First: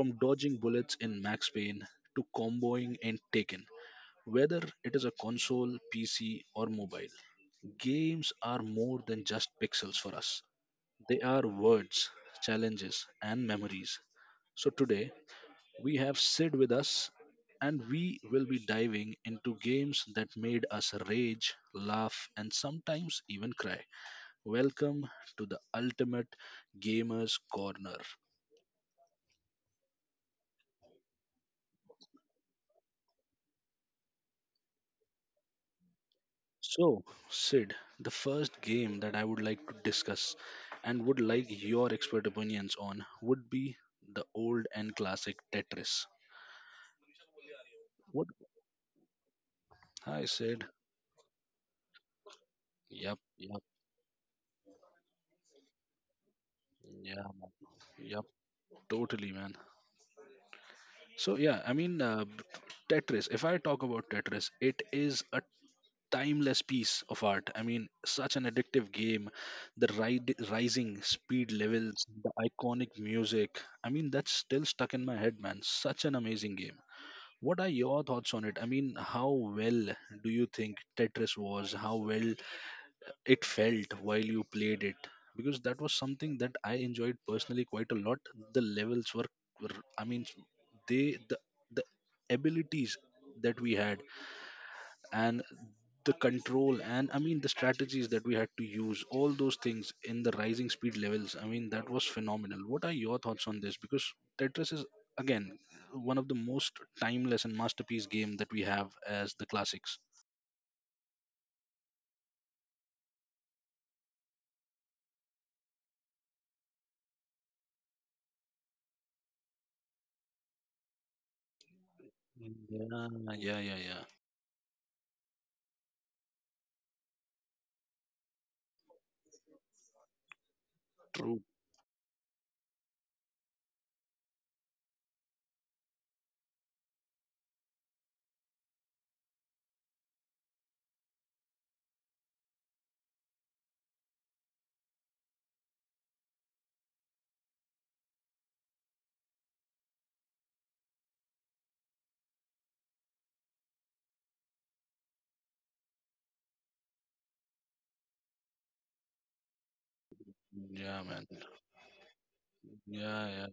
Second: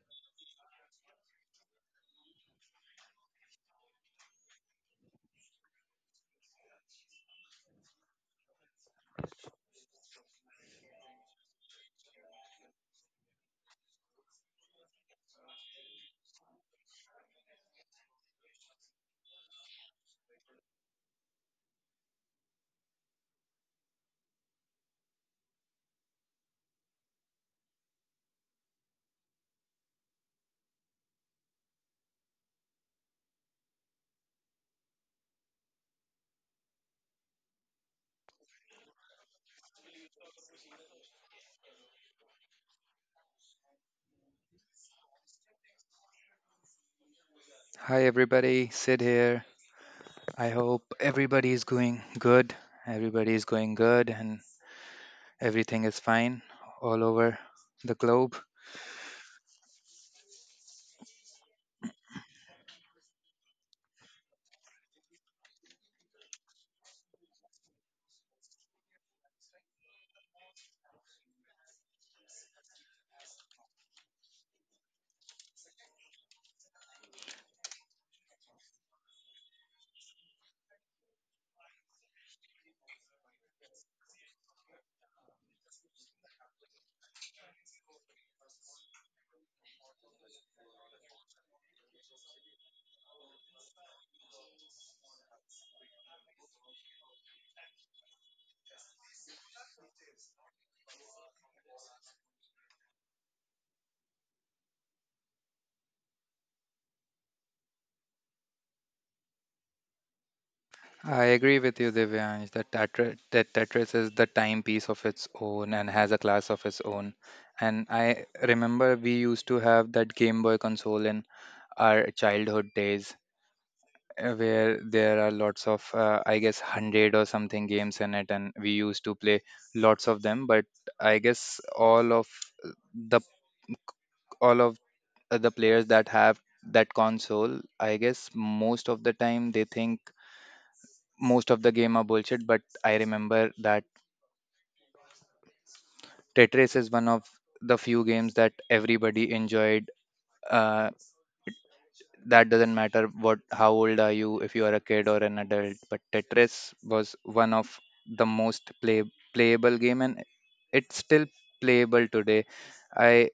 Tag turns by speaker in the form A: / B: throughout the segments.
A: From dodging bullets in Max Payne to comboing in Taken, whether it is a console, PC, or mobile, games are more than just pixels for us. They are words, challenges, and memories. So today we have Sid with us and we will be diving into games that made us rage, laugh, and sometimes even cry. Welcome to the Ultimate Gamers Corner. So, Sid, the first game that I would like to discuss and would like your expert opinions on would be the old and classic Tetris.
B: Hi
A: What?
B: everybody, Sid here.
A: Hi,
B: I
A: Sid.
B: hope everybody is going good.
A: Yep,
B: Everybody is
A: yep.
B: going good and everything is fine all
A: Yeah,
B: over
A: man.
B: the
A: Yep,
B: globe.
A: totally, man. So yeah, I mean, Tetris. If I talk about Tetris, it is a timeless piece of art. I mean, such an addictive game. The ride, rising speed levels, the iconic music. I mean, that's still stuck in my head, man. Such an amazing game. What are your thoughts on it? I mean, how well do you think Tetris was? How well it felt while you played it, because that was something that I enjoyed personally quite a lot. The levels were. I mean, they the, the abilities that we had, and the control, and I mean the strategies that we had to use, all those things in the rising speed levels, I mean that was phenomenal. What are your thoughts on this? Because Tetris is, again, one of the most timeless and masterpiece game that we have as the classics.
B: I agree with you, Divyansh, that, that Tetris is the timepiece of its own and has a class of its own. And I remember we used to have that Game Boy console in our childhood days,
A: Yeah, yeah, yeah, yeah.
B: where there are lots of I guess 100 or something games in it, and we used to play lots of them. But I
A: True.
B: guess all of the all of the players that have that console, I guess most of the time they think most of the game are bullshit. But I remember that Tetris is one of the few games that everybody enjoyed. uh, that doesn't matter what, how old are you, if you are a kid or an adult, but Tetris was one of the playable game, and
A: Yeah,
B: it's
A: man.
B: still playable today.
A: Yeah,
B: I
A: yeah.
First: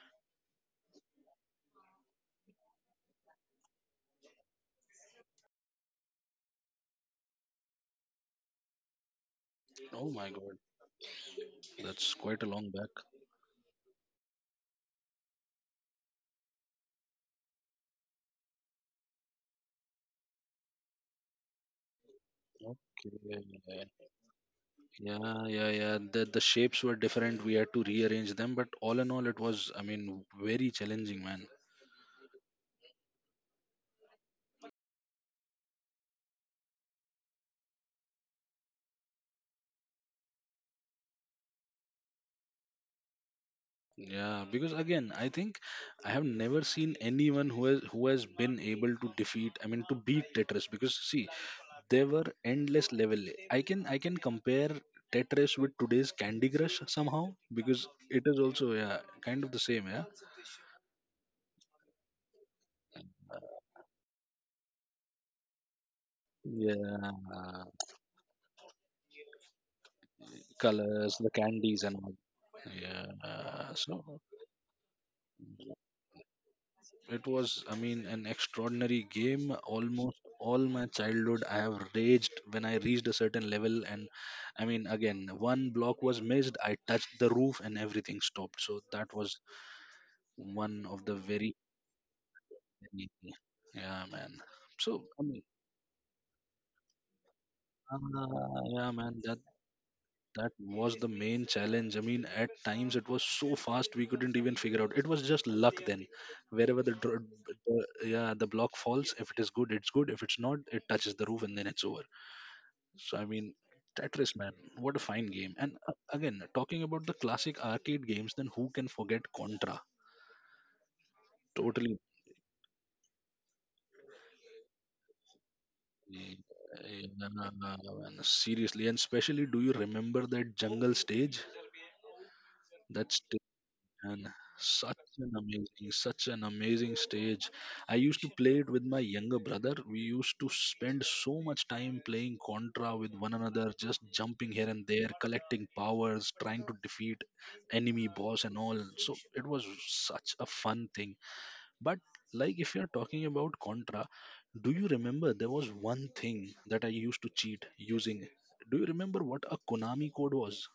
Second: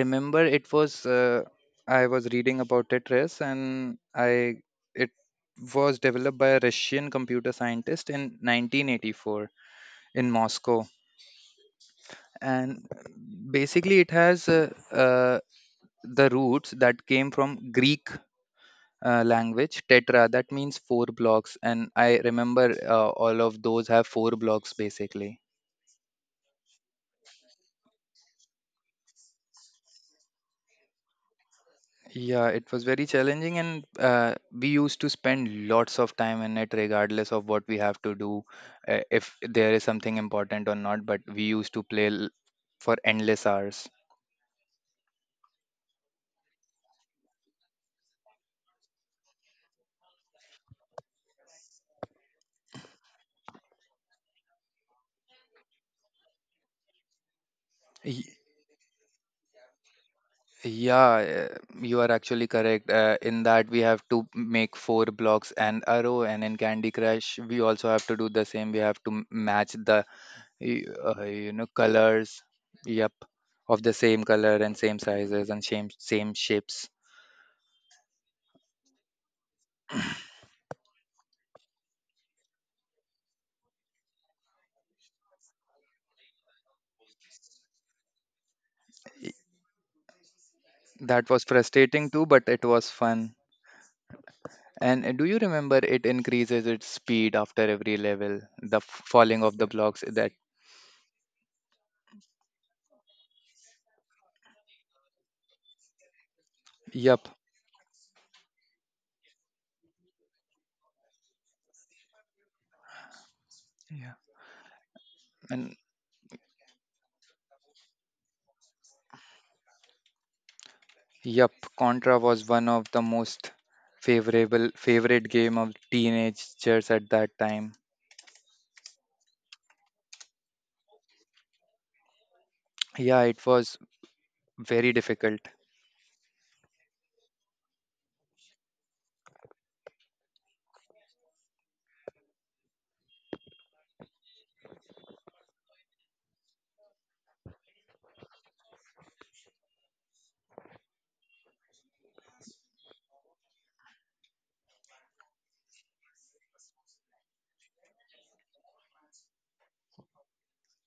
B: remember it was, I was reading about Tetris, and I it was developed by a Russian computer scientist in 1984
A: Oh
B: in
A: my God,
B: Moscow.
A: that's quite a long
B: And
A: back.
B: basically it has the roots that came from Greek, language tetra, that means four blocks. And I remember, all of those
A: Okay.
B: have four blocks basically.
A: Yeah, yeah, yeah. The shapes were different. We had to rearrange them, but all in all, it was, I mean, very challenging, man.
B: Yeah, it was very challenging, and we used to spend lots of time in it regardless of what we have to do, if there is something important or not. But we used to for endless hours.
A: Yeah, because again, I think I have never seen anyone who has been able to defeat, I mean, to beat Tetris. Because see, there were endless level. I can compare Tetris with today's Candy Crush somehow, because
B: Y-
A: it is also, yeah, kind of the same. Yeah.
B: Yeah, you are actually correct. In that, we have to make four blocks and arrow, and in Candy Crush, we
A: Yeah.
B: also have to do the same. We have to match the
A: Colors, the
B: you know,
A: candies, and all.
B: colors. Yep,
A: Yeah,
B: of the
A: so
B: same color and same sizes and same shapes.
A: it was, I mean, an extraordinary game. Almost all my childhood, I have raged when I reached a certain level. And I mean, again, one block was missed, I touched the roof, and everything stopped. So that was
B: Y-
A: one of the
B: that
A: very,
B: was frustrating too, but it was fun.
A: yeah, man. So,
B: And
A: I
B: do
A: mean,
B: you remember it increases its speed after every level,
A: yeah, man, that
B: falling of the blocks that,
A: That was the main challenge. I mean, at times it was so fast we couldn't even figure out. It was just luck then. Wherever the, dro-
B: yep.
A: the yeah the block falls, if it is good, it's good. If it's not, it touches the roof and then it's over. So I mean,
B: Yeah,
A: Tetris, man, what a fine game. And
B: and
A: again, talking about the classic arcade games, then who can forget Contra?
B: yep,
A: Totally.
B: Contra was one of the most favorable favorite game of
A: Yeah,
B: teenagers at
A: yeah,
B: that time.
A: man. Seriously, and especially, do you remember that jungle stage? That's
B: Yeah, it was
A: and
B: very
A: such an
B: difficult.
A: amazing such an amazing stage. I used to play it with my younger brother. We used to spend so much time playing Contra with one another, just jumping here and there, collecting powers, trying to defeat enemy boss and all. So it was such a fun thing. But, like, if you're talking about Contra, do you remember there was one thing that I used to cheat using? Do you remember what a Konami code was?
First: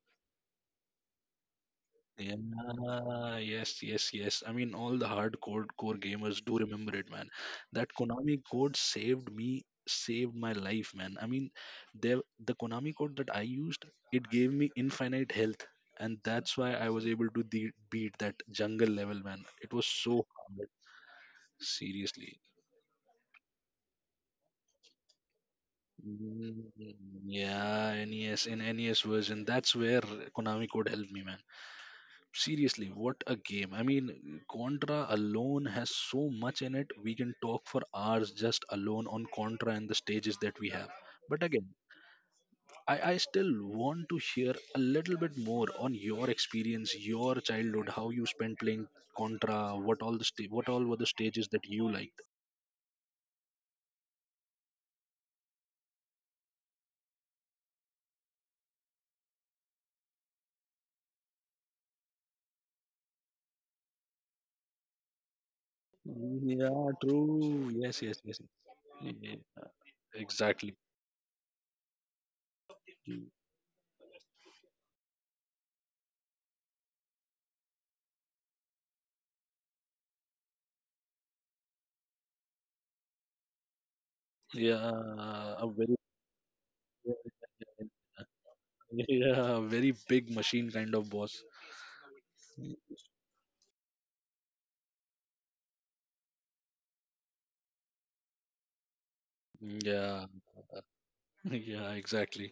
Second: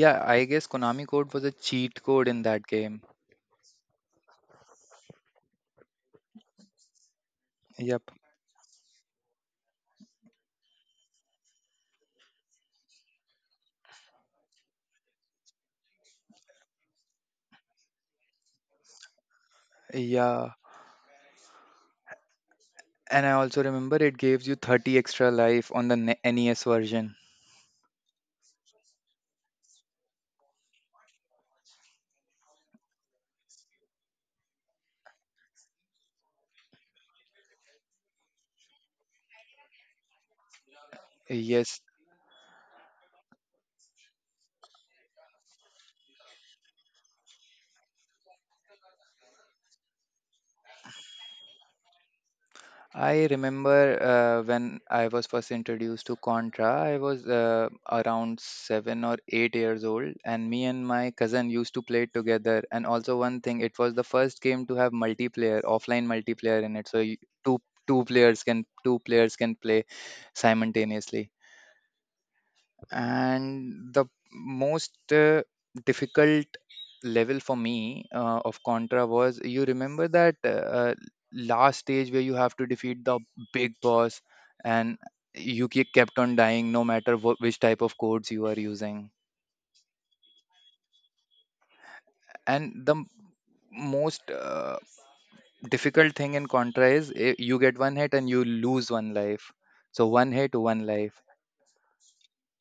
B: Yeah, I guess Konami code was a cheat code in that game.
A: Yeah, yes, yes, yes. I mean, all the hardcore core gamers do remember it, man. That
B: Yep.
A: Konami code saved me, saved my life, man. I mean, the Konami code that I used, it gave me infinite health, and that's why I was able to de beat that jungle level, man. It was so
B: Yeah,
A: hard, seriously.
B: and I also remember it gives you 30 extra life on the NES
A: Mm.
B: version.
A: Yeah, NES, in NES version, that's where Konami code helped me, man. Seriously, what a game. I mean, Contra alone has so much in it, we can talk for hours just alone on Contra and the stages that we have. But again,
B: Yes,
A: I still want to hear a little bit more on your experience, your childhood, how you spent playing Contra, what all were the stages that you liked.
B: I remember, when I was first introduced to Contra, I was, around 7 or 8 years old, and me and my cousin used to play it together. And also, one thing, it was the first game to have multiplayer, offline multiplayer in it. So
A: Yeah,
B: you, two
A: true. Yes, yes, yes.
B: two players
A: Yeah,
B: can play
A: exactly.
B: simultaneously. And the most, difficult level for me, of Contra, was, you remember that, last stage where you have to defeat the big boss, and
A: yeah
B: you
A: a very
B: kept on dying no matter which type of codes you are using.
A: Yeah, a very big machine kind of boss.
B: And the most, difficult thing in Contra is, eh, you get one hit and you lose one life. So one
A: Yeah.
B: hit, one life.
A: Yeah, exactly.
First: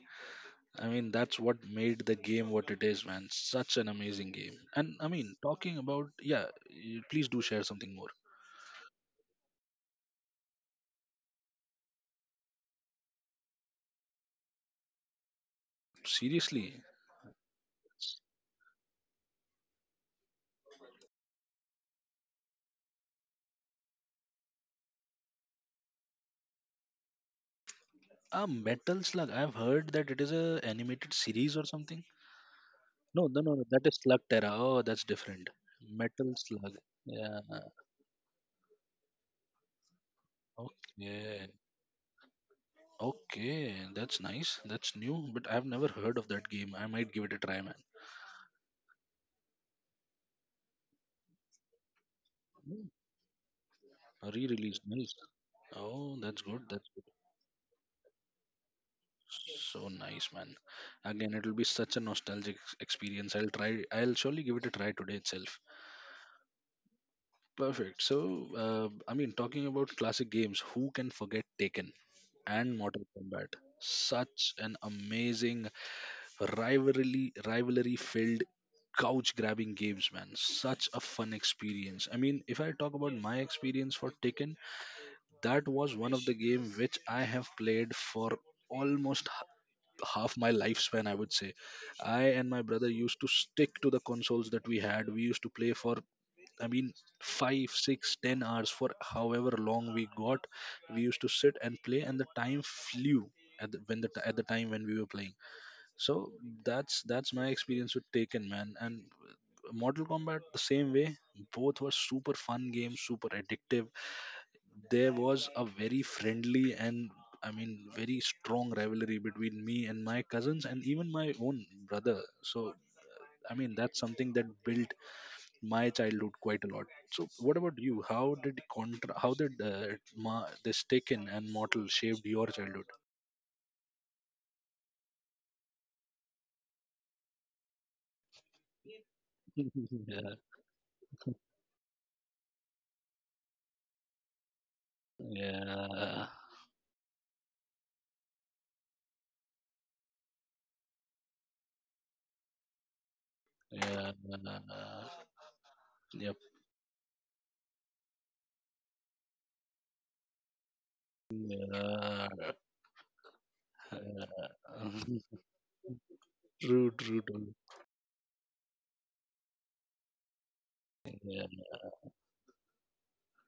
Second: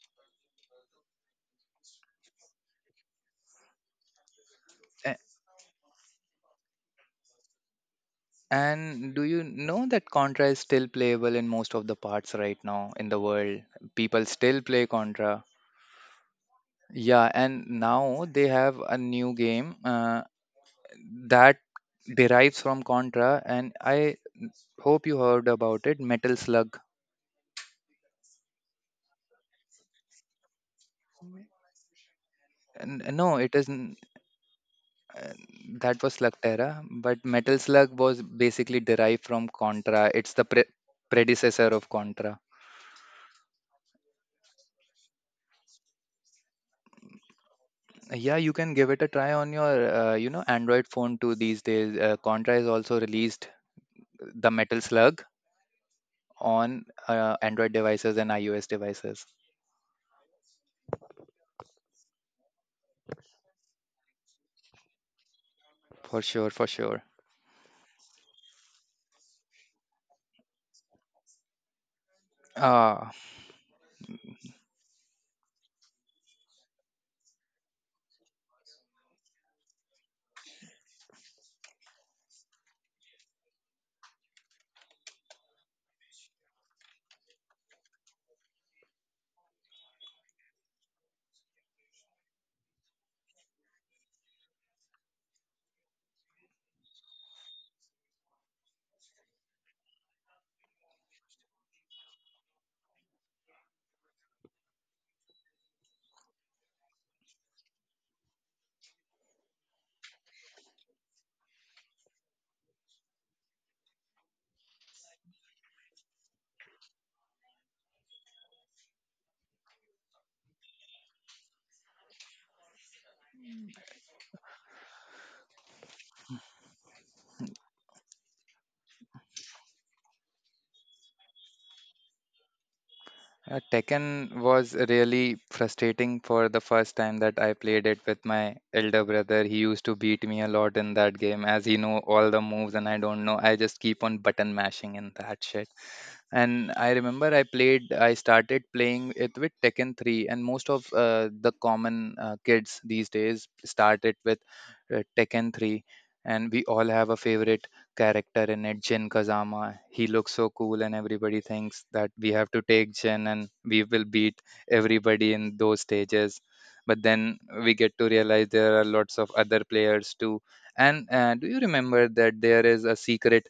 A: I mean, that's what made the game what it is, man. Such an amazing game. And I mean, talking about, yeah, please do share something more.
B: And do you know that Contra is still playable in most of the parts right now in the world? People still play Contra.
A: Seriously.
B: Yeah, and now they have a new game, that derives from Contra, and I hope you heard about it, Metal Slug.
A: Uh, Metal Slug. I've heard that it is a animated series or something. No,
B: No,
A: no,
B: it
A: no, no. That
B: isn't.
A: is Slug Terra. Oh, that's
B: Uh,
A: different.
B: that was
A: Metal Slug.
B: Slugterra, but
A: Yeah.
B: Metal Slug was basically derived from Contra. It's the
A: Okay.
B: predecessor of Contra.
A: Okay. That's nice. That's new, but I've never heard of that game. I might give it a try, man.
B: Yeah, you can give it a try on your, you know, Android phone too these days. Contra has
A: Hmm,
B: also released
A: a
B: the Metal
A: re-release. Nice.
B: Slug
A: Oh, that's good.
B: on,
A: That's good.
B: Android devices and iOS devices.
A: So nice, man. Again, it'll be such a nostalgic experience. I'll try. I'll surely give it a try today itself.
B: For sure, for sure.
A: Perfect. So, I mean, talking about classic games, who can forget Taken and Mortal
B: Ah,
A: Kombat? Such an amazing rivalry-filled couch grabbing games, man, such a fun experience. I mean, if I talk about my experience for Taken, that was one of the game which I have played for almost half my lifespan, I would say. I and my brother used to stick to the consoles that we had. We used to play for, I mean, 5, 6, 10 hours, for however long we got. We used to sit and play, and the time flew at the time when we were playing. So that's my experience with Taken, man. And Mortal Kombat the same way. Both were super fun games, super addictive. There was a very friendly and, I mean, very strong rivalry between me and my cousins and even my own brother. So I mean that's something that built my childhood quite a lot. So what about you? How did contra how did ma- this Taken and Mortal shaped your childhood?
B: Tekken was really frustrating for the first time that I played it with my elder brother. He used to beat
A: Yeah,
B: me a lot in that game as he know all the moves and I don't know. I just keep on button mashing in that shit.
A: yeah,
B: And I remember I started playing it with Tekken 3, and most of, the common, kids these days
A: yeah,
B: started with, Tekken 3.
A: yep,
B: And we all have a favorite character in it, Jin Kazama. He looks so cool, and everybody thinks that
A: yeah.
B: we have to take Jin and we will beat everybody in those stages.
A: True,
B: But
A: true,
B: then
A: true.
B: we get to realize there are lots of other players too. And
A: Yeah,
B: do you remember that there is a secret,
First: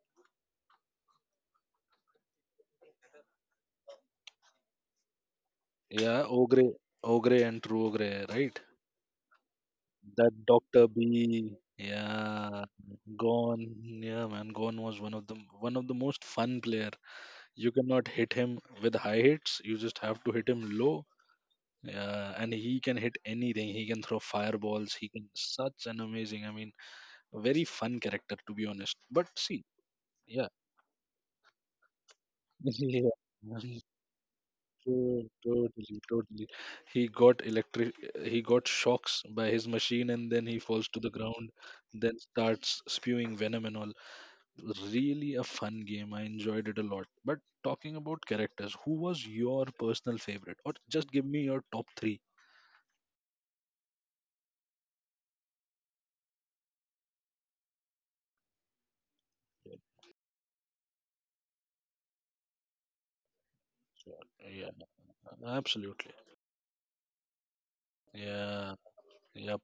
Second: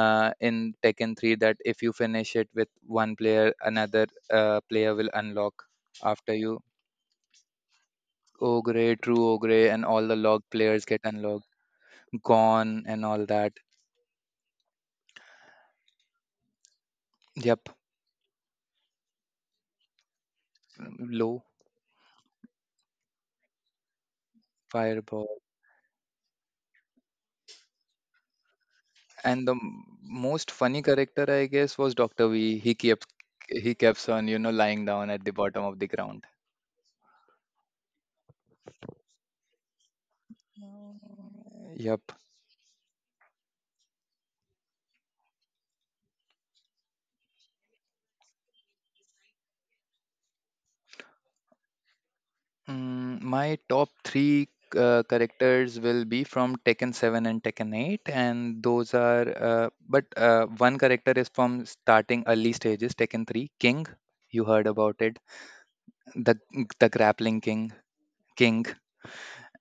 B: in Tekken 3, that if you finish it with one player, another, player will unlock
A: yeah,
B: after you.
A: Ogre. Ogre, and True Ogre, right?
B: Ogre, True Ogre, and all the
A: That
B: log players
A: Doctor
B: get unlocked.
A: B, yeah.
B: Gone and all that.
A: Gone, yeah, man, Gone was one of the most fun player. You
B: Yep.
A: cannot hit him with high hits. You just have to hit him low.
B: Low
A: Yeah, and he can hit anything. He can throw fireballs. He can
B: fireball.
A: Such an amazing. I mean, a very fun character to be honest. But
B: And the
A: see, yeah,
B: most funny character, I guess, was Doctor V.
A: yeah,
B: He kept on, you know, lying down
A: true,
B: at the bottom of the
A: totally,
B: ground.
A: totally. He got electric. He got shocks by his machine, and then he falls to
B: No.
A: the ground.
B: Yep.
A: Then starts spewing venom and all. Really a fun game. I enjoyed it a lot. But talking about characters, who was your personal favorite? Or just give me your top three.
B: Mm, my top three, characters will be from Tekken 7 and Tekken 8, and those are, but one character is from starting early stages, Tekken 3, King. You heard
A: Yeah,
B: about it,
A: absolutely.
B: the grappling king, King.
A: Yeah, yep.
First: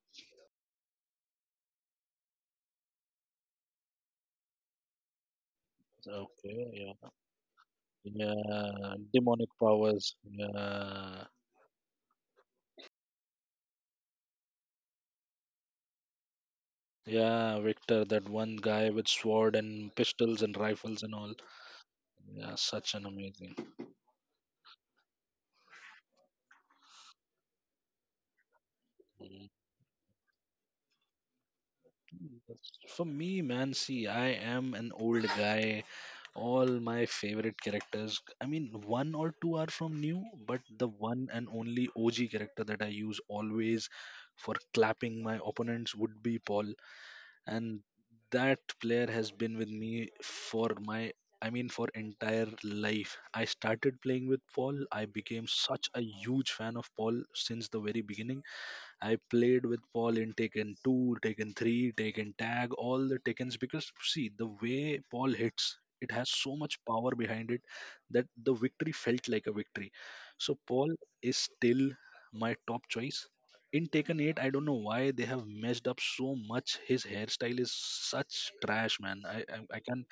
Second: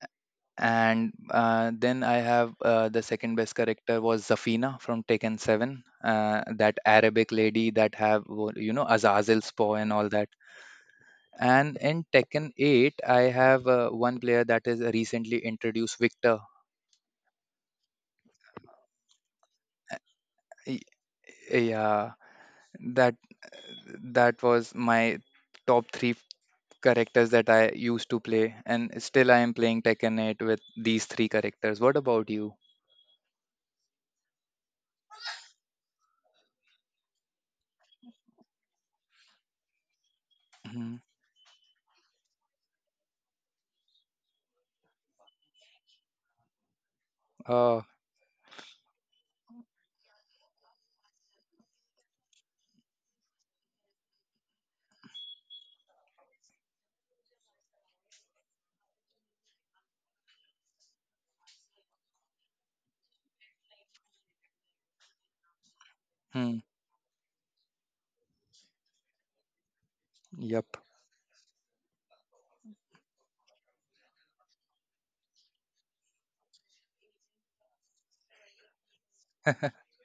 B: And then I have, the second best character was Zafina from Tekken 7,
A: Okay,
B: that
A: yeah,
B: Arabic lady that you know,
A: yeah. Demonic
B: Azazel's paw and all.
A: powers. Yeah,
B: And in Tekken 8, I have, one player that is recently introduced, Victor.
A: yeah. Victor, that one guy with sword and pistols and
B: Y-
A: rifles and all.
B: Yeah,
A: Yeah, such an
B: that
A: amazing.
B: that was my top three characters that I used to play, and still I am playing Tekken 8 with these three characters. What about you?
A: For me, man, see, I am an old guy, all my favorite characters. I mean, one or two are from new, but the
B: Hmm.
A: one and only OG character that I use always for clapping my opponents would be Paul.
B: Uh,
A: And that player has been with me for my, I mean, for entire life. I started playing with Paul. I became such a huge fan of Paul since the very beginning. I played with Paul in Taken 2, Taken 3, Taken Tag, all the Takens, because see the way Paul hits, it has so
B: hmm.
A: much power behind it, that the victory felt like a victory. So
B: Yep.
A: Paul is still my top choice. In Taken 8, I don't know why they have messed up so much. His hairstyle is such trash, man. I can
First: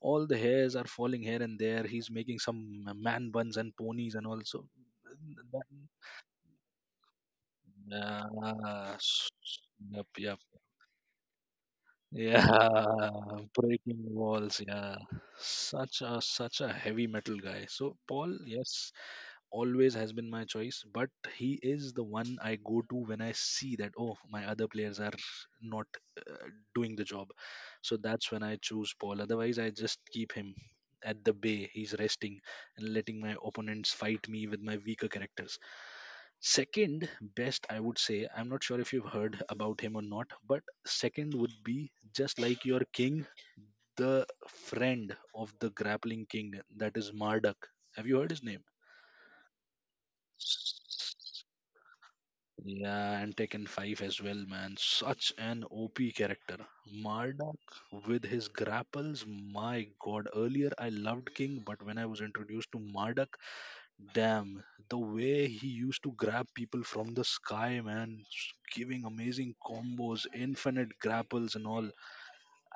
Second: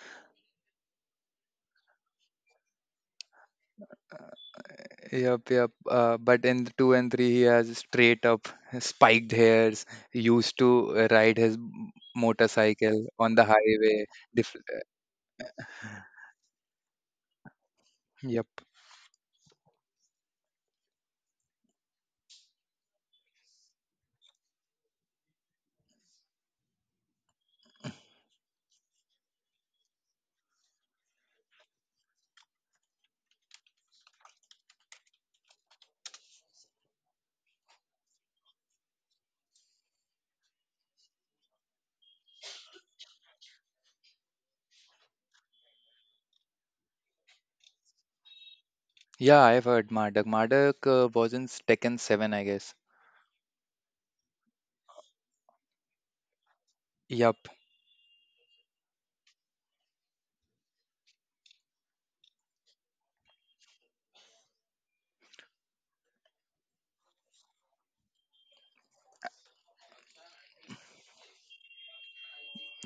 A: All the hairs are falling here and there. He's making some man buns and ponies and all. So
B: Yep. Yep. But in the two and three, he has straight up
A: yeah.
B: spiked hairs.
A: Yep, yep.
B: Used to ride his
A: Yeah,
B: motorcycle on the highway.
A: breaking
B: Diff-
A: walls. Yeah, such a heavy metal guy. So Paul,
B: yep.
A: yes, always has been my choice, but he is the one I go to when I see that, oh, my other players are not, uh, doing the job. So that's when I choose Paul. Otherwise, I just keep him at the bay. He's resting and letting my opponents fight me with my weaker characters. Second best, I would say, I'm not sure if you've heard about him or not, but second would be just like your king, the friend of the grappling king, that is Marduk. Have you heard his name?
B: Yeah, I've heard Marduk. Marduk, wasn't Tekken 7, I guess.
A: Yeah, and Tekken 5 as well, man. Such an OP character.
B: Yup.
A: Marduk with his grapples, my god. Earlier I loved King, but when I was introduced to Marduk, damn, the way he used to grab people from the sky, man, giving amazing combos, infinite grapples and all.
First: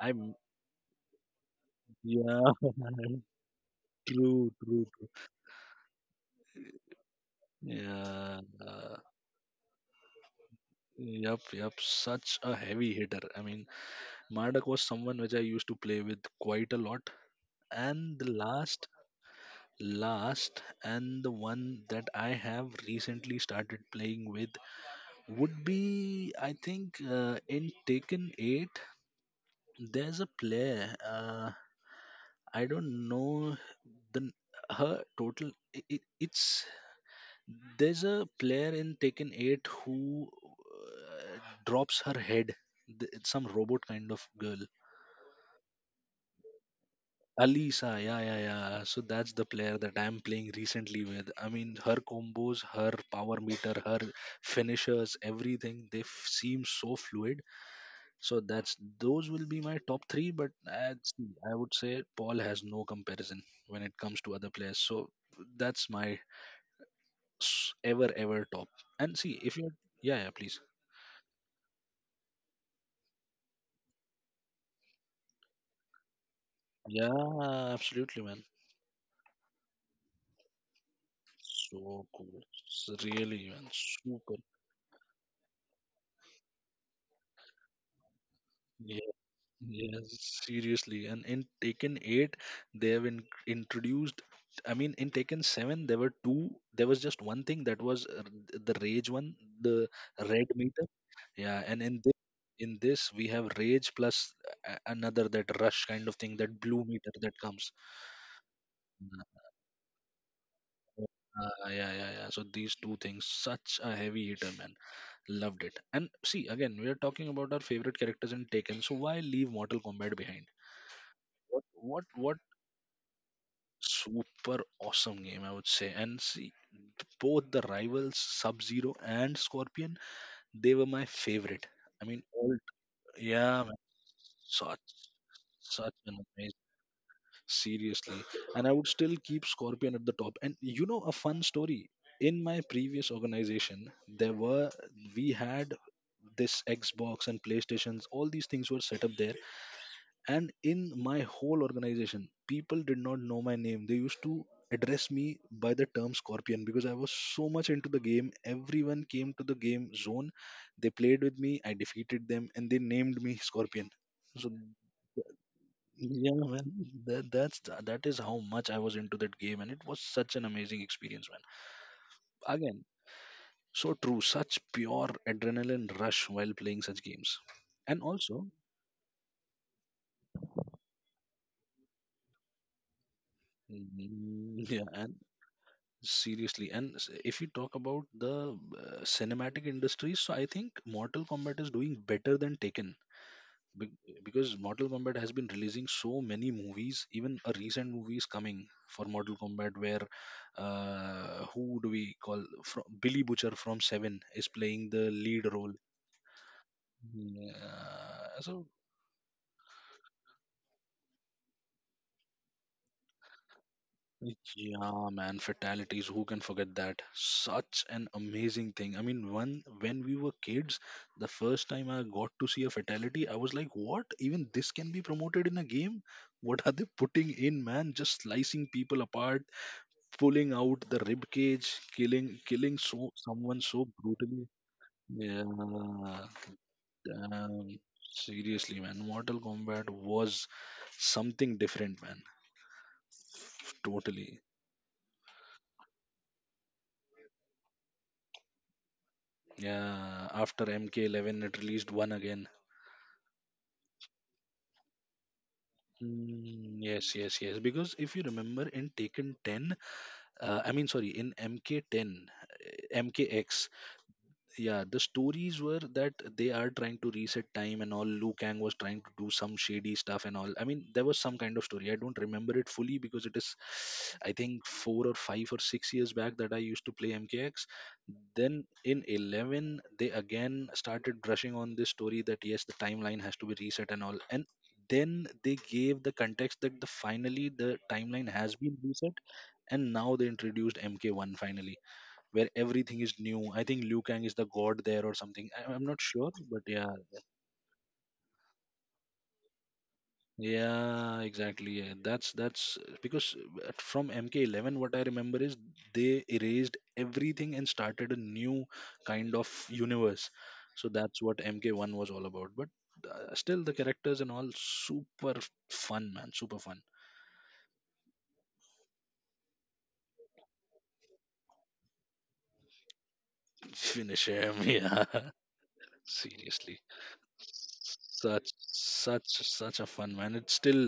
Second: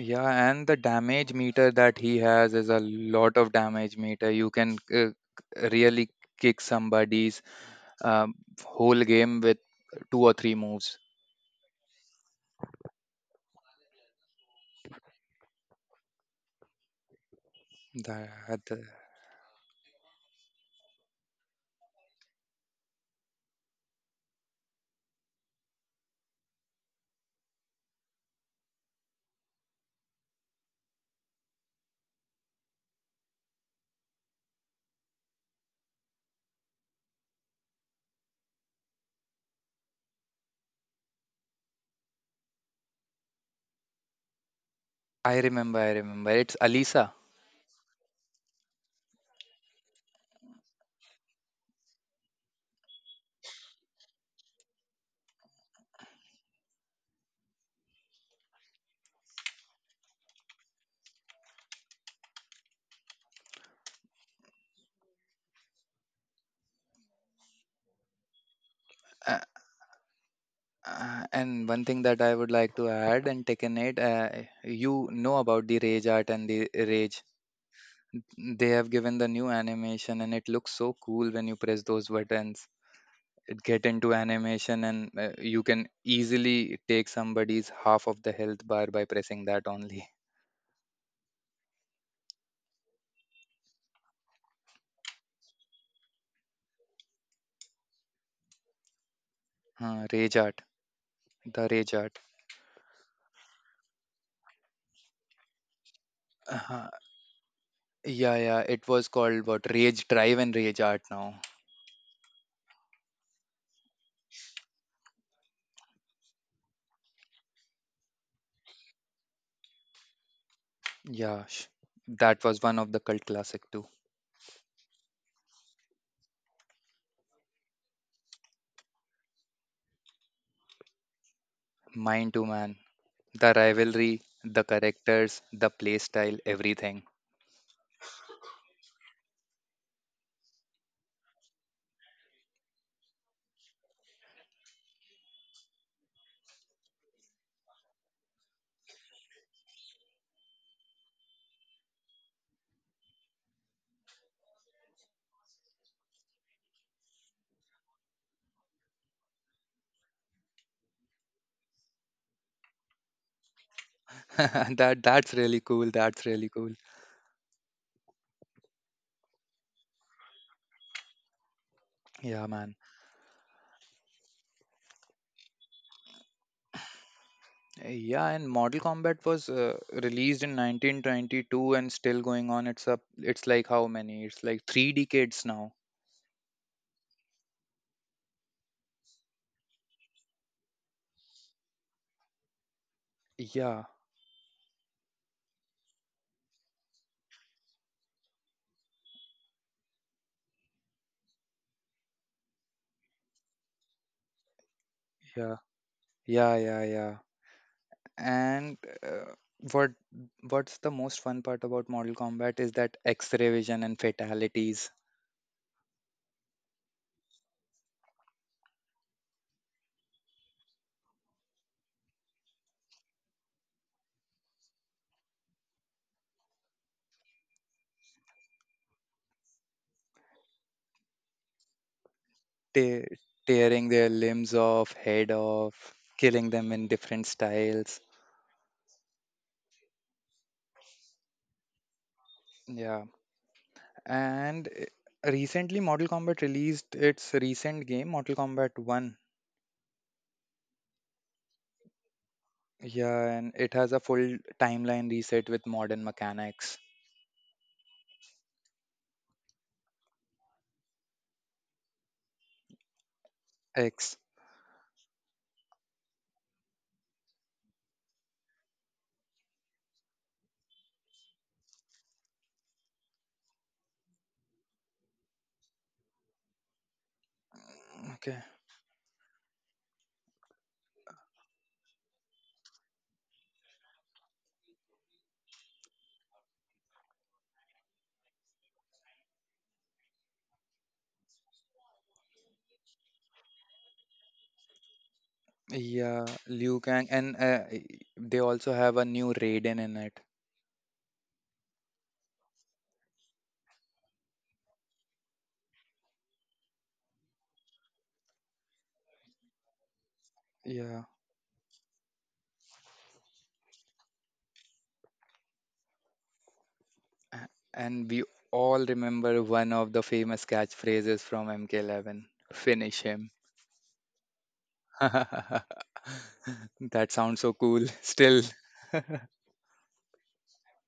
A: I'm
B: and the damage meter that he
A: yeah,
B: has is a lot of damage meter.
A: true,
B: You can,
A: true, true.
B: really kick somebody's, um,
A: Yeah, uh,
B: whole game with two or three moves.
A: yep, such a heavy hitter. I mean, Marduk was someone which I used to play with quite a lot. And the
B: That,
A: last, last, and the one that I have recently started playing with would be, I think, in Taken 8, there's a player. I don't know the her total. It, it's there's a player in Taken 8 who drops her head. It's some robot kind of girl.
B: I remember, I remember. It's Alisa.
A: Alisa, yeah, yeah, yeah. So that's the player that I'm playing recently with. I mean, her combos, her power meter, her finishers, everything, seem so fluid. So that's those will be my top three. But I see, I would say Paul has no comparison when it comes to other players. So that's my ever, ever top. And see,
B: Uh,
A: if you're, yeah, yeah, please.
B: and one thing that I would like to add in Tekken 8, you know about the rage art and the rage,
A: Yeah, absolutely, man.
B: they have given the new animation, and it looks so cool when you
A: So
B: press those
A: cool.
B: buttons.
A: Really,
B: It
A: man.
B: get into
A: Super.
B: animation, and you can easily take somebody's half of the health bar by
A: Yeah,
B: pressing that only.
A: yes, seriously. And in Taken 8, they have in introduced. I mean, in Taken 7, there were two. There was just one thing that was the rage one, the
B: Rage
A: red
B: art
A: meter. Yeah,
B: The
A: and
B: rage
A: in this,
B: art.
A: in this we have rage plus another that rush kind of thing, that
B: uh
A: blue meter that comes.
B: yeah, yeah, it was called what, rage drive and rage art
A: Uh,
B: now.
A: yeah, yeah, yeah. So these two things, such a heavy hitter, man. Loved it. And see, again, we are talking about our favorite characters in Taken. So why leave Mortal Kombat behind?
B: yeah
A: What
B: sh-
A: what what
B: that was one of the cult classic too.
A: super awesome game I would say. And see, both the rivals Sub Zero and Scorpion, they were my favorite. I mean,
B: Mine too,
A: all
B: man. The
A: yeah, man,
B: rivalry, the
A: such
B: characters, the
A: such
B: play
A: an
B: style,
A: amazing.
B: everything.
A: Seriously, and I would still keep Scorpion at the top. And you know a fun story, in my previous organization there were we had this Xbox and PlayStations. All these things were set up there, and in my whole organization people did not know my name. They used to address me by the term Scorpion because I was so much into the game. Everyone came to the game zone, they played with me, I defeated them, and they named me Scorpion. So
B: That's really cool, that's
A: yeah,
B: really
A: man,
B: cool.
A: that is how much I was into that game, and it was such an amazing experience, man.
B: Yeah, man.
A: Again, so true, such pure adrenaline rush while playing such games, and
B: Yeah, and
A: also,
B: Mortal Kombat was, released in 1922 and still going on. It's up. It's like how many? It's like
A: yeah,
B: three
A: and
B: decades now.
A: seriously. And if you talk about the cinematic industries, so I think Mortal Kombat is doing better than Taken.
B: Yeah,
A: Be- because Mortal Kombat has been releasing so many movies, even a recent movie is coming for Mortal Kombat where who do we call from, Billy Butcher from Seven is playing the lead
B: yeah,
A: role.
B: yeah, yeah, yeah.
A: Yeah, so
B: And uh, what what's the most fun part about Mortal Kombat is that X-ray vision and fatalities,
A: yeah, man, fatalities. Who can forget that? Such an amazing thing. I mean, one when we were kids, the first time I got to see a fatality, I was like, what? Even this can be promoted in a game? What are they putting in, man? Just slicing people apart, pulling out the rib cage, killing
B: te-
A: someone
B: tearing
A: so
B: their
A: brutally.
B: limbs off, head
A: Yeah,
B: off, killing them in different
A: damn.
B: styles.
A: Seriously, man, Mortal Kombat was something different, man.
B: Yeah,
A: Totally.
B: and recently Mortal Kombat released its recent game, Mortal Kombat 1.
A: Yeah, after MK11, it released one again.
B: Yeah, and it has a full timeline reset with modern
A: Mm,
B: mechanics.
A: yes, yes, yes. Because if you remember in Taken 10, I mean, sorry, in MK10, MKX,
B: X.
A: yeah, the stories were that they are trying to reset time and all. Liu Kang was trying to do some shady stuff and all. I mean, there was some kind of story, I don't remember it fully because it is, I think, 4 or 5 or 6 years back that I used to play MKX.
B: Okay.
A: Then in 11 they again started brushing on this story that yes, the timeline has to be reset and all, and then they gave the context that the finally the timeline has been reset, and now they introduced MK1 finally, where everything is new. I think Liu Kang is the god there or something. I'm not
B: Yeah,
A: sure, but
B: Liu
A: yeah,
B: Kang, and they also have a new Raiden in it.
A: yeah, exactly. Yeah. That's because from MK11, what I remember is they erased everything and started a new kind of universe. So
B: Yeah,
A: that's what MK1 was all about. But still, the characters and all, super fun, man, super fun.
B: a- and we all remember one of the famous catchphrases from MK11. Finish him.
A: Finish him, yeah. Seriously.
B: That sounds so cool. Still,
A: such such Such a fun, man. It still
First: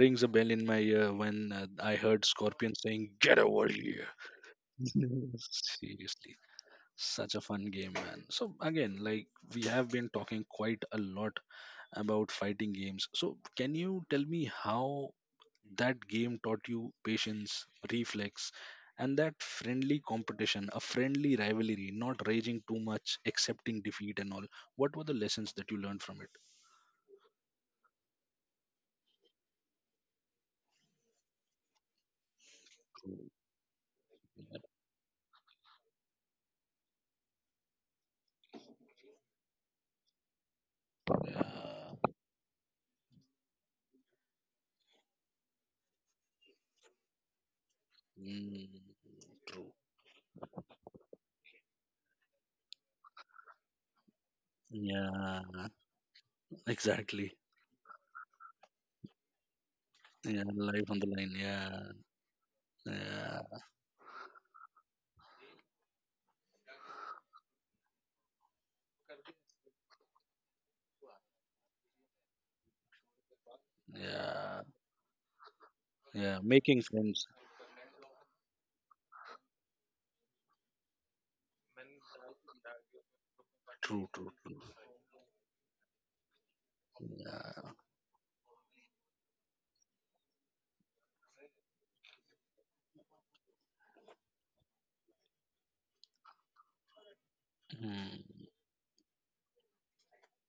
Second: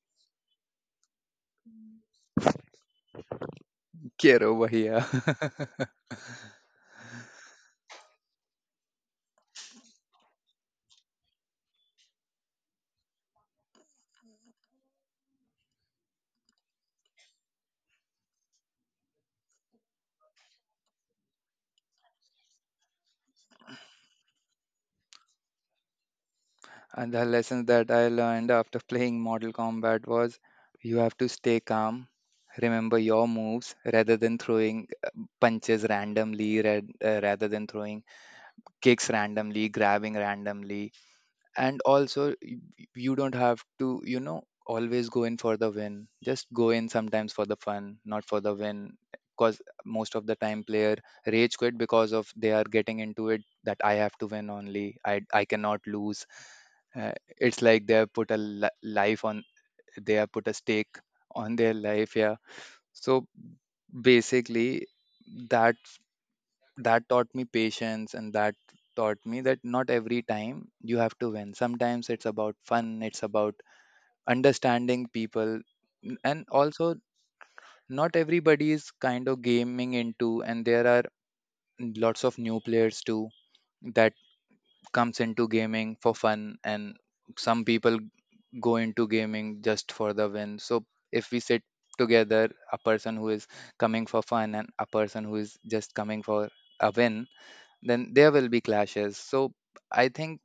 A: rings a bell in my ear when I heard Scorpion saying get over here.
B: get over here.
A: Seriously, such a fun game, man. So again, like, we have been talking quite a lot about fighting games, so can you tell me how that game taught you patience, reflex, and that friendly competition, a friendly rivalry, not raging too much, accepting defeat and all? What were the lessons that you learned from it?
B: And the lessons that I learned after playing Mortal Kombat was you have to stay calm, remember your moves rather than throwing, punches randomly, rather than throwing kicks randomly, grabbing randomly.
A: Yeah,
B: And also you don't have to, you know, always go in for the win. Just go in sometimes for the fun, not for the
A: mm,
B: win. Because
A: true.
B: most of the time player rage quit because of they are getting into it that I have to win only,
A: Yeah,
B: I cannot lose. Uh,
A: exactly.
B: it's like they have put a li- life on they have
A: Yeah,
B: put a
A: life
B: stake
A: on the line.
B: on their
A: Yeah,
B: life, yeah. So
A: yeah,
B: basically, that that taught me patience, and that taught me that not every time you have to win. Sometimes it's about fun, it's about
A: yeah,
B: understanding people.
A: yeah.
B: And
A: Making
B: also
A: friends.
B: not everybody is kind of gaming into, and there are lots of new players too,
A: True,
B: that
A: true, true.
B: comes into gaming for fun. And some people go into gaming just for the win. So if we sit together, a person who is coming for fun and a person who is just coming for a win, then there
A: Hmm.
B: will be clashes. So I think,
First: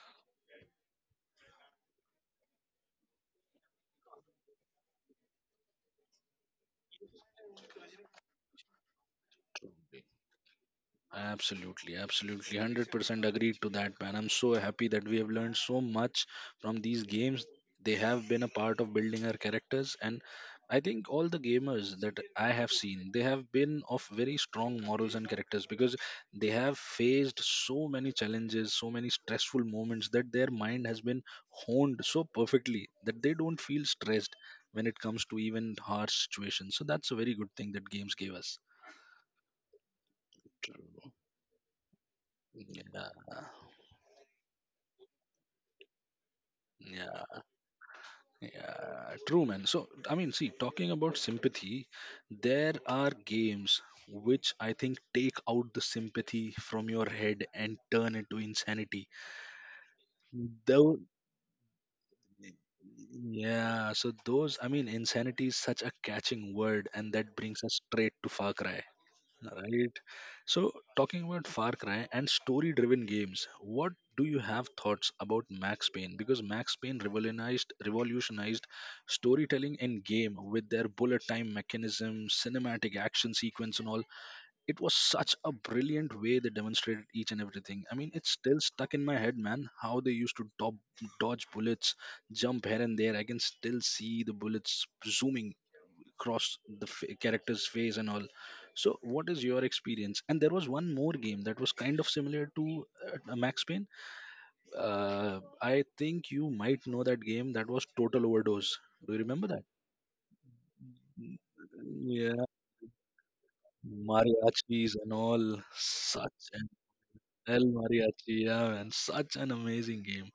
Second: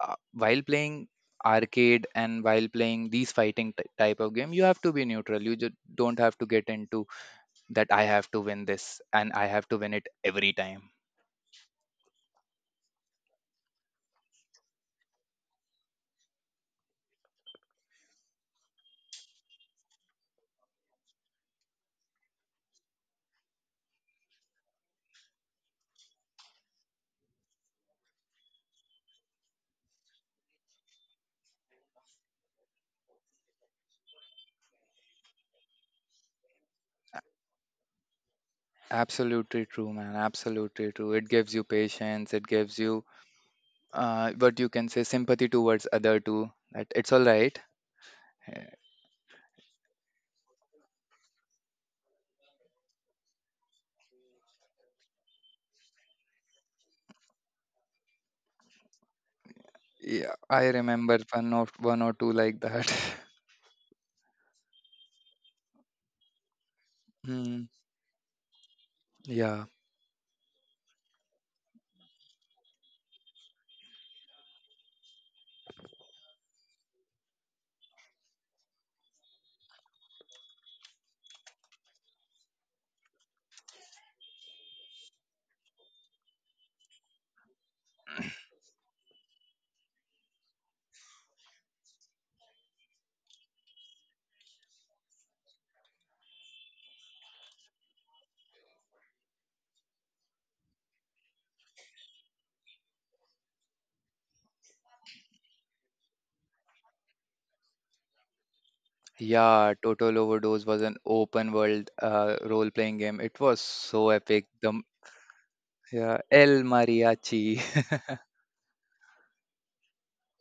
B: while playing arcade and while playing these fighting type of game, you have to be neutral. You just don't have to get into that I have to win this, and I have to win it every time.
A: Absolutely, absolutely, 100% agreed to that, man. I'm so happy that we have learned so much from these games. They have been a part of building our characters, and I think all the gamers that I have seen, they have been of very strong morals and characters because they have faced so many challenges, so many stressful moments that their mind has been honed so perfectly that they don't feel stressed when it comes to even harsh situations. So that's a very good thing that games gave us.
B: Absolutely true, man. Absolutely true. It gives you patience. It gives
A: Yeah,
B: you, what you can say, sympathy towards other too. That it's all
A: yeah.
B: right.
A: Yeah, true, man. So, I mean, see, talking about sympathy, there are games which I think take out the sympathy from your head and turn it to insanity.
B: Yeah, I
A: Though,
B: remember one or two like that.
A: yeah, so those, I mean, insanity is such a catching word, and that brings
B: Hmm.
A: us straight to Far Cry.
B: Yeah.
A: Right. So, talking about Far Cry and story driven games, what do you have thoughts about Max Payne? Because Max Payne revolutionized storytelling in game with their bullet time mechanism, cinematic action sequence, and all. It was such a brilliant way they demonstrated each and everything. I mean, it's still stuck in my head, man, how they used dodge bullets, jump here and there. I can still see the bullets zooming across the character's face and all. So what is your experience? And there was one more game that was kind of similar to Max Payne. I think you might know that game, that was Total Overdose. Do you remember that?
B: Yeah, Total Overdose was an
A: Mm,
B: open world
A: yeah,
B: role playing game. It was so epic.
A: mariachis and all,
B: Yeah,
A: such
B: El
A: an
B: Mariachi.
A: El Mariachi, yeah, man, such an amazing game.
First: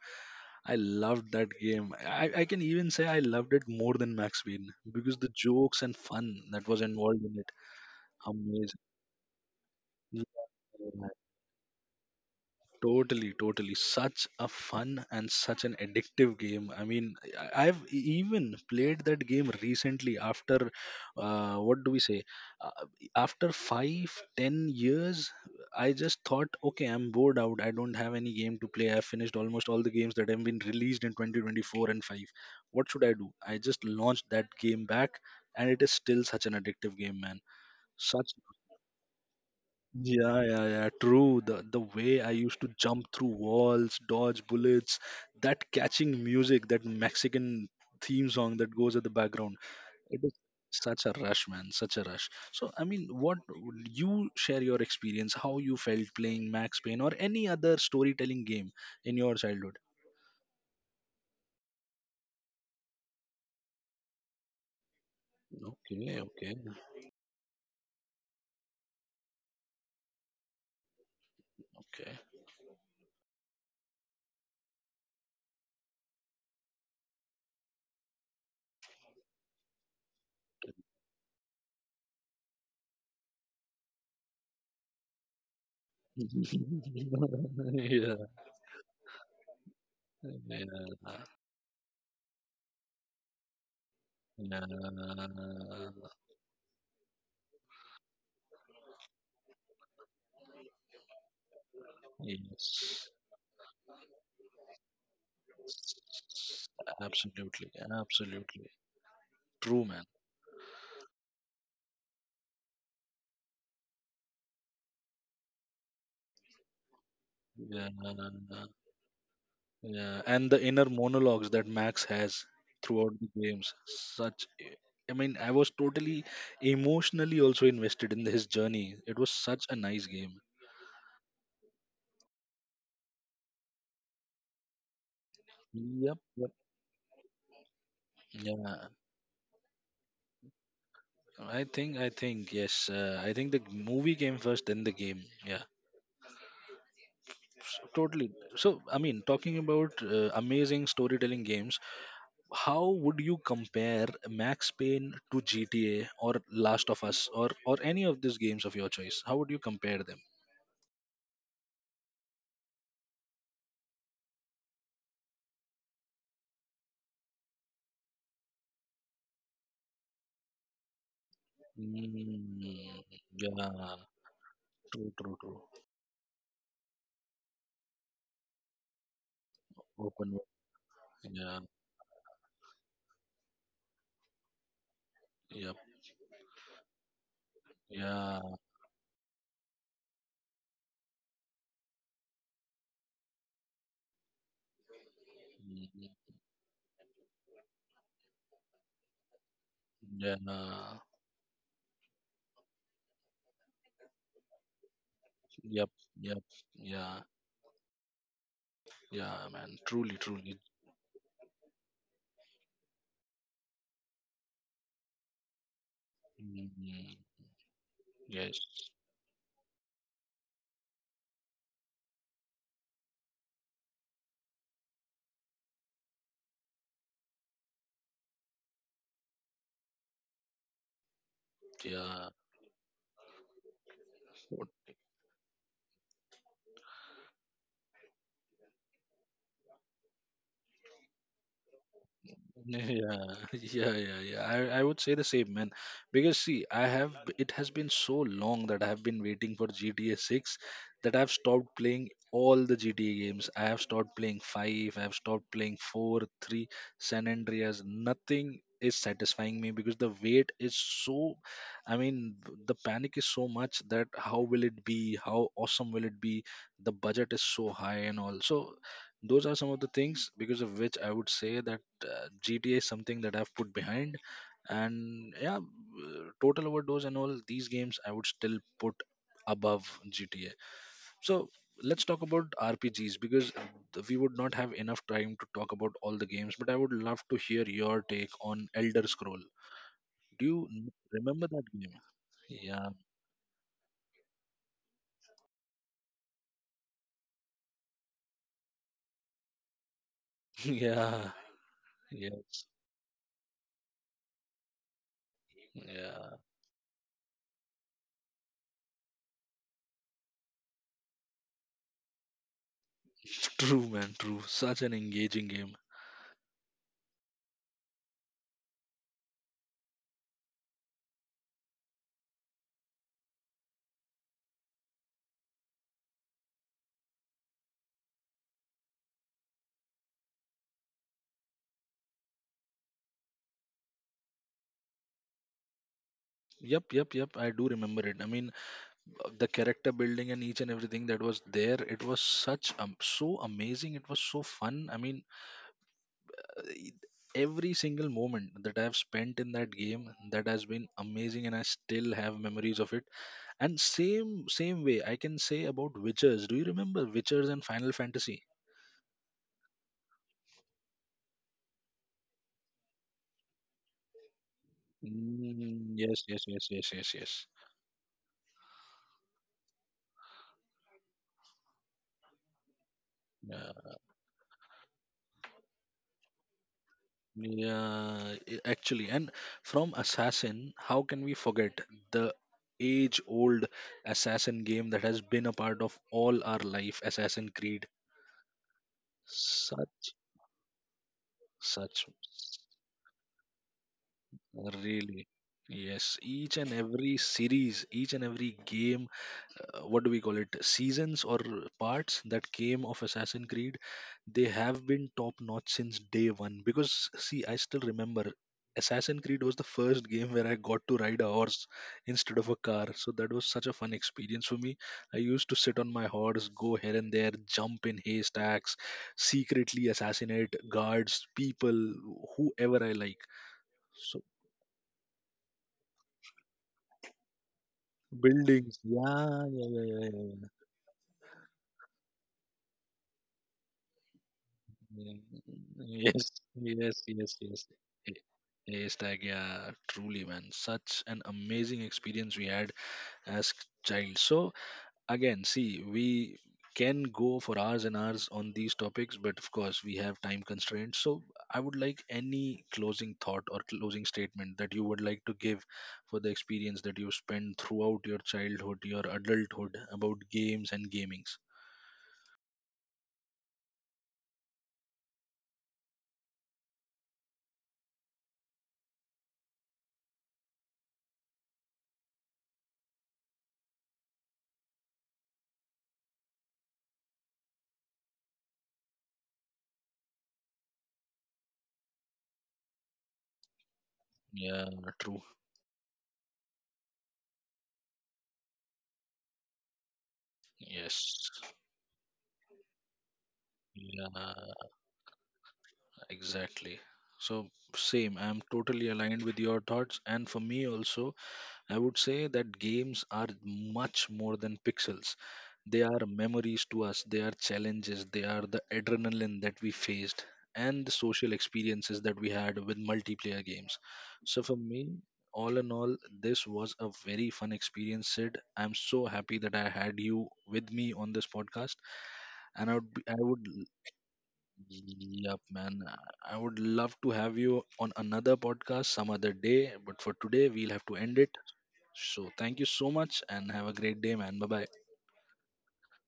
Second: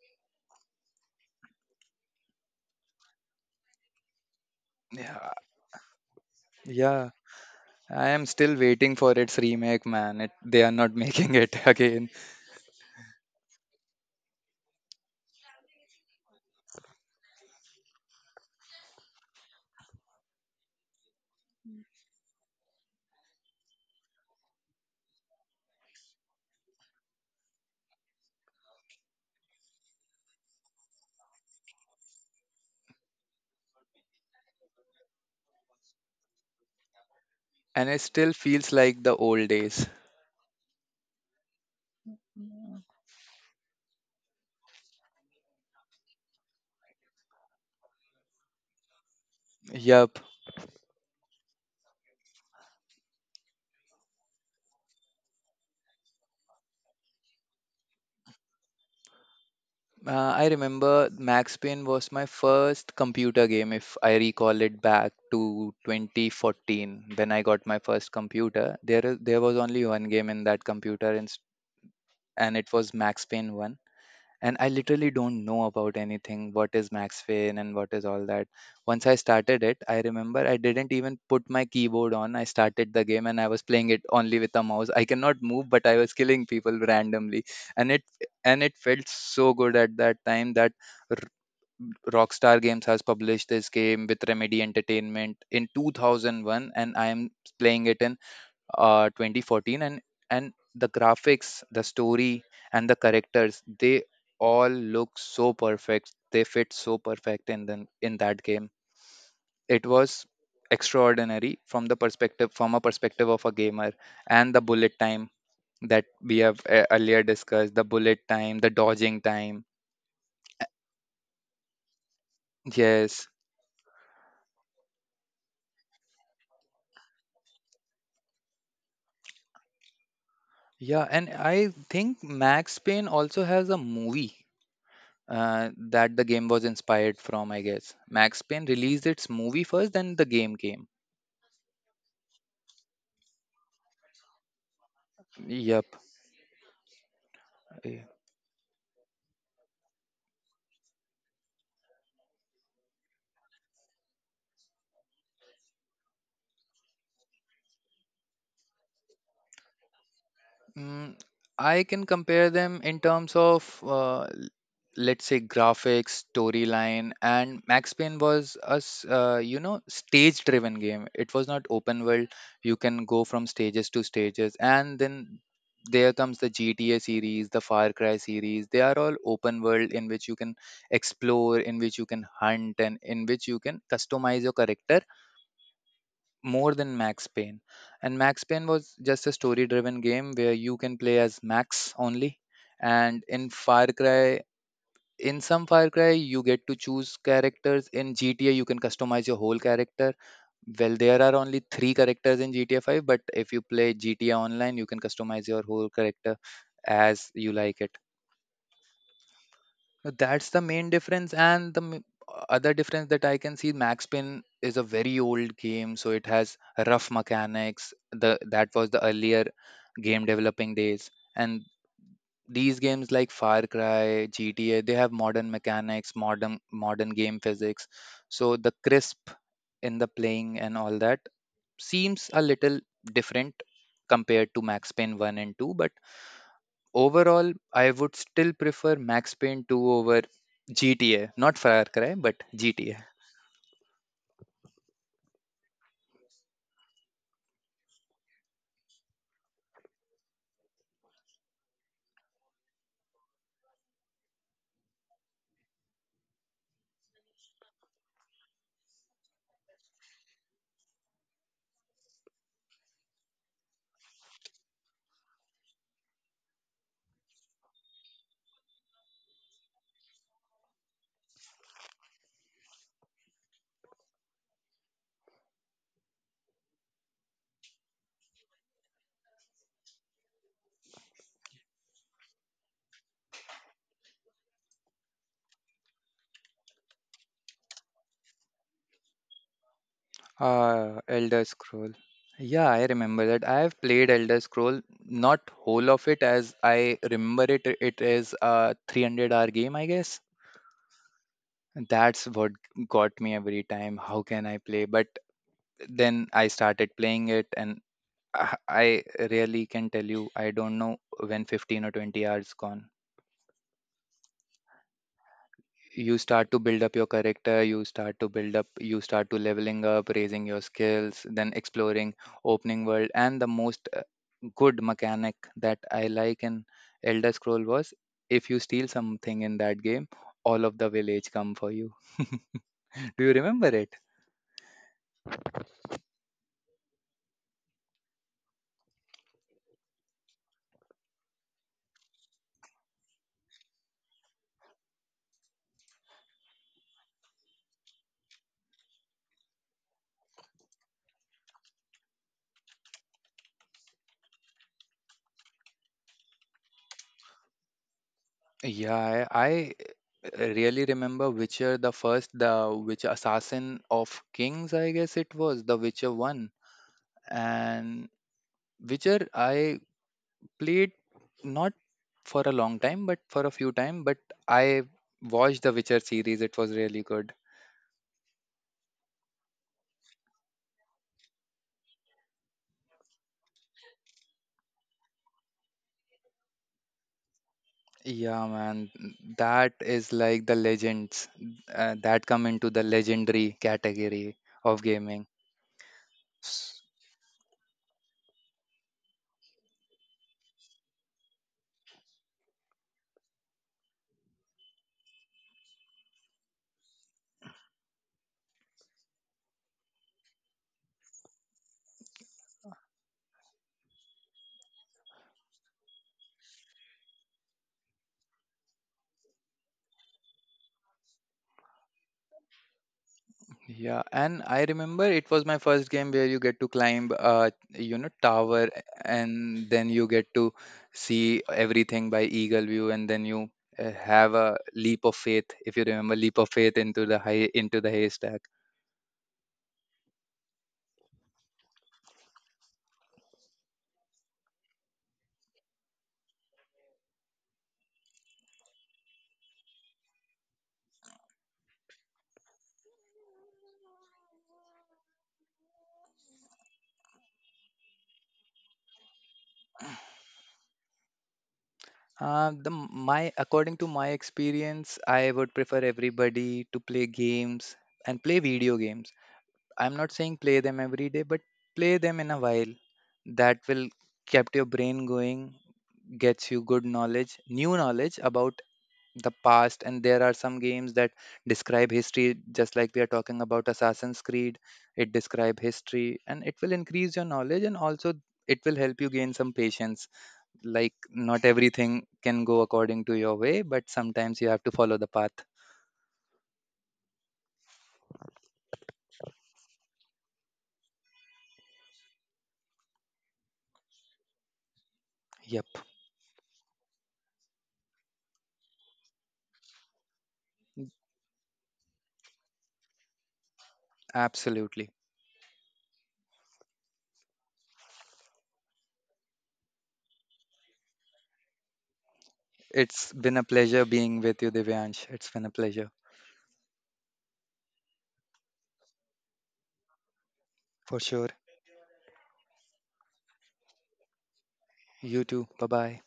A: I loved that game. I can even say I loved it more than Max Payne, because
B: Yeah,
A: the jokes and fun that was
B: yeah.
A: involved in it,
B: I am still
A: amazing.
B: waiting for its remake, man. It, they are not
A: Yeah,
B: making it again.
A: totally, totally. Such a fun and such an addictive game. I mean, I've even played that game recently after, what do we say? Uh, after five, 10 years. I just thought, okay, I'm bored out. I don't have any game to play. I've finished almost all the games that have been released in 2024 and 5. What should I do? I just launched that game back, and it is still such an addictive game, man.
B: And it
A: Such
B: still feels like the old days.
A: yeah, yeah, yeah. True. The way I used to jump through walls, dodge bullets, that catching music, that Mexican theme song that goes at the background.
B: Yup.
A: It is such a rush, man. Such a rush. So, I mean, what would you share your experience, how you felt playing Max Payne or any other storytelling game in your childhood?
B: I remember Max Payne was my first computer game, if I recall it back to
A: Okay, okay,
B: 2014 when I got my first computer. There was only one game in that computer,
A: okay.
B: and it was Max Payne 1, and I literally don't know about anything. What is Max Fin and what is all that? Once I started it, I remember I didn't even put my keyboard on. I started the game and I was playing it only with a mouse. I cannot move, but I was killing people randomly, and it
A: yeah.
B: and it felt so good at that time that r- Rockstar Games has published this game with
A: Yeah,
B: Remedy Entertainment in
A: yeah,
B: 2001, and I am playing it in 2014, and the graphics, the story, and the
A: yes.
B: characters, they all look so perfect. They fit so perfect in
A: Absolutely,
B: in that game.
A: absolutely.
B: It
A: True, man.
B: was extraordinary from the perspective from a perspective of a gamer, and the bullet time that we have earlier discussed, the
A: Yeah,
B: bullet time, the dodging time,
A: yeah. And the inner monologues that Max has throughout
B: yes.
A: the games, such. I mean, I was totally emotionally also invested in his journey. It was such a nice game.
B: Yeah, and I think Max Payne also has a movie,
A: Yep,
B: that the game
A: yep.
B: was inspired from, I guess. Max Payne
A: Yeah,
B: released its movie first, then the game came.
A: I think, yes. I think the movie came first, then the game. Yeah,
B: Yep.
A: totally. So, I mean, talking about amazing storytelling games, how would you compare Max Payne to GTA or Last of Us or any of these games of your choice? How would you compare them?
B: Mm, I can compare them in terms of, let's say, graphics, storyline. And Max Payne was a, you know, stage-driven game. It was not open world.
A: Mm,
B: You can go from stages
A: yeah,
B: to stages, and
A: true, true,
B: then
A: true.
B: there comes the GTA series, the Far Cry series. They are all open world, in which
A: Open
B: you
A: world.
B: can
A: Yeah,
B: explore, in which you can hunt, and in which you can customize your character
A: yep,
B: more than Max Payne. And
A: yeah,
B: Max Payne was just a story driven game where you can play as Max only. And in Far Cry, in some Far
A: mm,
B: Cry, you get to choose characters. In GTA, you can customize your whole character.
A: yeah,
B: Well, there are only three characters in GTA 5, but if you play GTA Online, you can customize your
A: yep,
B: whole character
A: yep, yeah,
B: as you like it.
A: yeah, man. Truly,
B: That's
A: truly.
B: the main difference. And other difference that I can see, Max Payne is a very old game, so it has rough
A: Mm,
B: mechanics. The
A: yes,
B: that was the earlier game developing days, and these games like Far Cry, GTA, they have modern mechanics, modern game physics. So the crisp in the playing and all that
A: yeah.
B: seems a little different compared to Max Payne 1 and 2. But overall, I would still prefer Max Payne 2 over GTA. Not Far Cry, but
A: Yeah,
B: GTA.
A: yeah, yeah, yeah. I would say the same, man. Because see, I have it has been so long that I have been waiting for GTA 6 that I've stopped playing all the GTA games. I have stopped playing 5, I've stopped playing 4, 3, San Andreas. Nothing is satisfying me because the wait is so, I mean, the panic is so much that how will it be? How awesome will it be? The budget is so high and all. So those are some of the things because of which I would say that GTA is something that I've put behind, and yeah, Total Overdose and all these games I would still put above GTA. So let's talk about RPGs because we would not have enough time to talk about all the games, but I would love to hear your take on Elder Scroll. Do you
B: Ah,
A: remember
B: Elder
A: that game?
B: Scroll. Yeah,
A: Yeah,
B: I remember that. I have played Elder Scroll, not whole of it, as I remember it. It is a 300-hour game, I guess.
A: yeah,
B: That's what
A: yes,
B: got me every time. How can I play? But then
A: yeah.
B: I started playing it, and I really can tell you, I don't know when 15 or 20 hours gone.
A: True, man, true. Such an engaging game.
B: You start to build up your character, you start to build up, you start to leveling up, raising your skills, then exploring, opening world. And the most good mechanic that I like in Elder Scroll was, if you steal something in that game, all of the village come for you. Do you remember it?
A: Yep, yep, yep. I do remember it. I mean, the character building and each and everything that was there, it was such, so amazing, it was so fun. I mean, uh, e- every single moment that I have spent in that game that has been amazing, and I still have memories of it. And same way I can say about Witchers. Do you remember Witchers and Final Fantasy?
B: Yeah, I really remember Witcher the first, the Witcher Assassin of Kings, I guess it was the
A: Mm,
B: Witcher
A: yes, yes,
B: one.
A: yes, yes, yes, yes.
B: And Witcher I played not for a long time, but for a few time. But I watched the Witcher series. It was really good.
A: Yeah, actually, and from Assassin, how can we forget the age old Assassin game that has been a part of all our life, Assassin Creed?
B: Yeah, man, that
A: Such,
B: is like the legends,
A: such,
B: that come into the legendary category of
A: really.
B: gaming.
A: Yes, each and
B: S-
A: every series, each and every game, what do we call it, seasons or parts that came of Assassin Creed, they have been top notch since day one. Because see, I still remember Assassin Creed was the first game where I got to ride a horse instead of a car, so that was such a fun experience for me. I used to sit on my horse, go here and there, jump in haystacks, secretly assassinate guards, people, whoever I like.
B: Yeah,
A: So
B: and I remember it was my first game where you get to climb, uh you know, tower,
A: buildings, yeah,
B: and
A: yeah, yeah,
B: then you
A: yeah, yeah,
B: get to
A: yeah.
B: see everything by eagle view, and then you have a leap of
A: Mm,
B: faith, if you remember,
A: yes,
B: leap of faith
A: yes,
B: into the
A: yes,
B: high,
A: yes.
B: into the
A: Y-
B: haystack.
A: Yes, like yeah, truly, man. Such an amazing experience we had as child. So again, see, we can go for hours and hours on these topics, but of course we have time constraints. So I would like any closing thought or closing statement that you would like to give for the experience that you spent throughout your childhood, your adulthood about games and gamings.
B: My, according to my experience, I would prefer everybody to play games and play video games. I'm not saying play them every day, but play them in a while. That will kept your brain going, gets you good knowledge, new knowledge about the past. And there are some games that describe history, just like we are talking about Assassin's Creed.
A: Yeah,
B: It
A: true.
B: describe history, and it will increase your knowledge, and also it will help you gain some patience, like
A: Yes.
B: not everything can go according to your way, but
A: Yeah,
B: sometimes you have to follow the path.
A: exactly. So, same, I'm totally aligned with your thoughts. And for me, also, I would say that games are much more than pixels.
B: Yep,
A: They are memories to us, they are challenges, they are the adrenaline that we faced, and the social experiences that we had with multiplayer games. So, for
B: absolutely.
A: me, all in all, this was a very fun experience, Sid. I'm so happy that I had you with me on this podcast. And I would,
B: It's
A: I
B: been a
A: would
B: pleasure being with you, Divyansh. It's
A: Yep,
B: been a
A: man.
B: pleasure.
A: I would love to have you on another podcast some other day, but for today, we'll have to
B: For
A: end
B: sure.
A: it. So, thank you so much and have a great day, man. Bye bye.
B: You too, bye bye.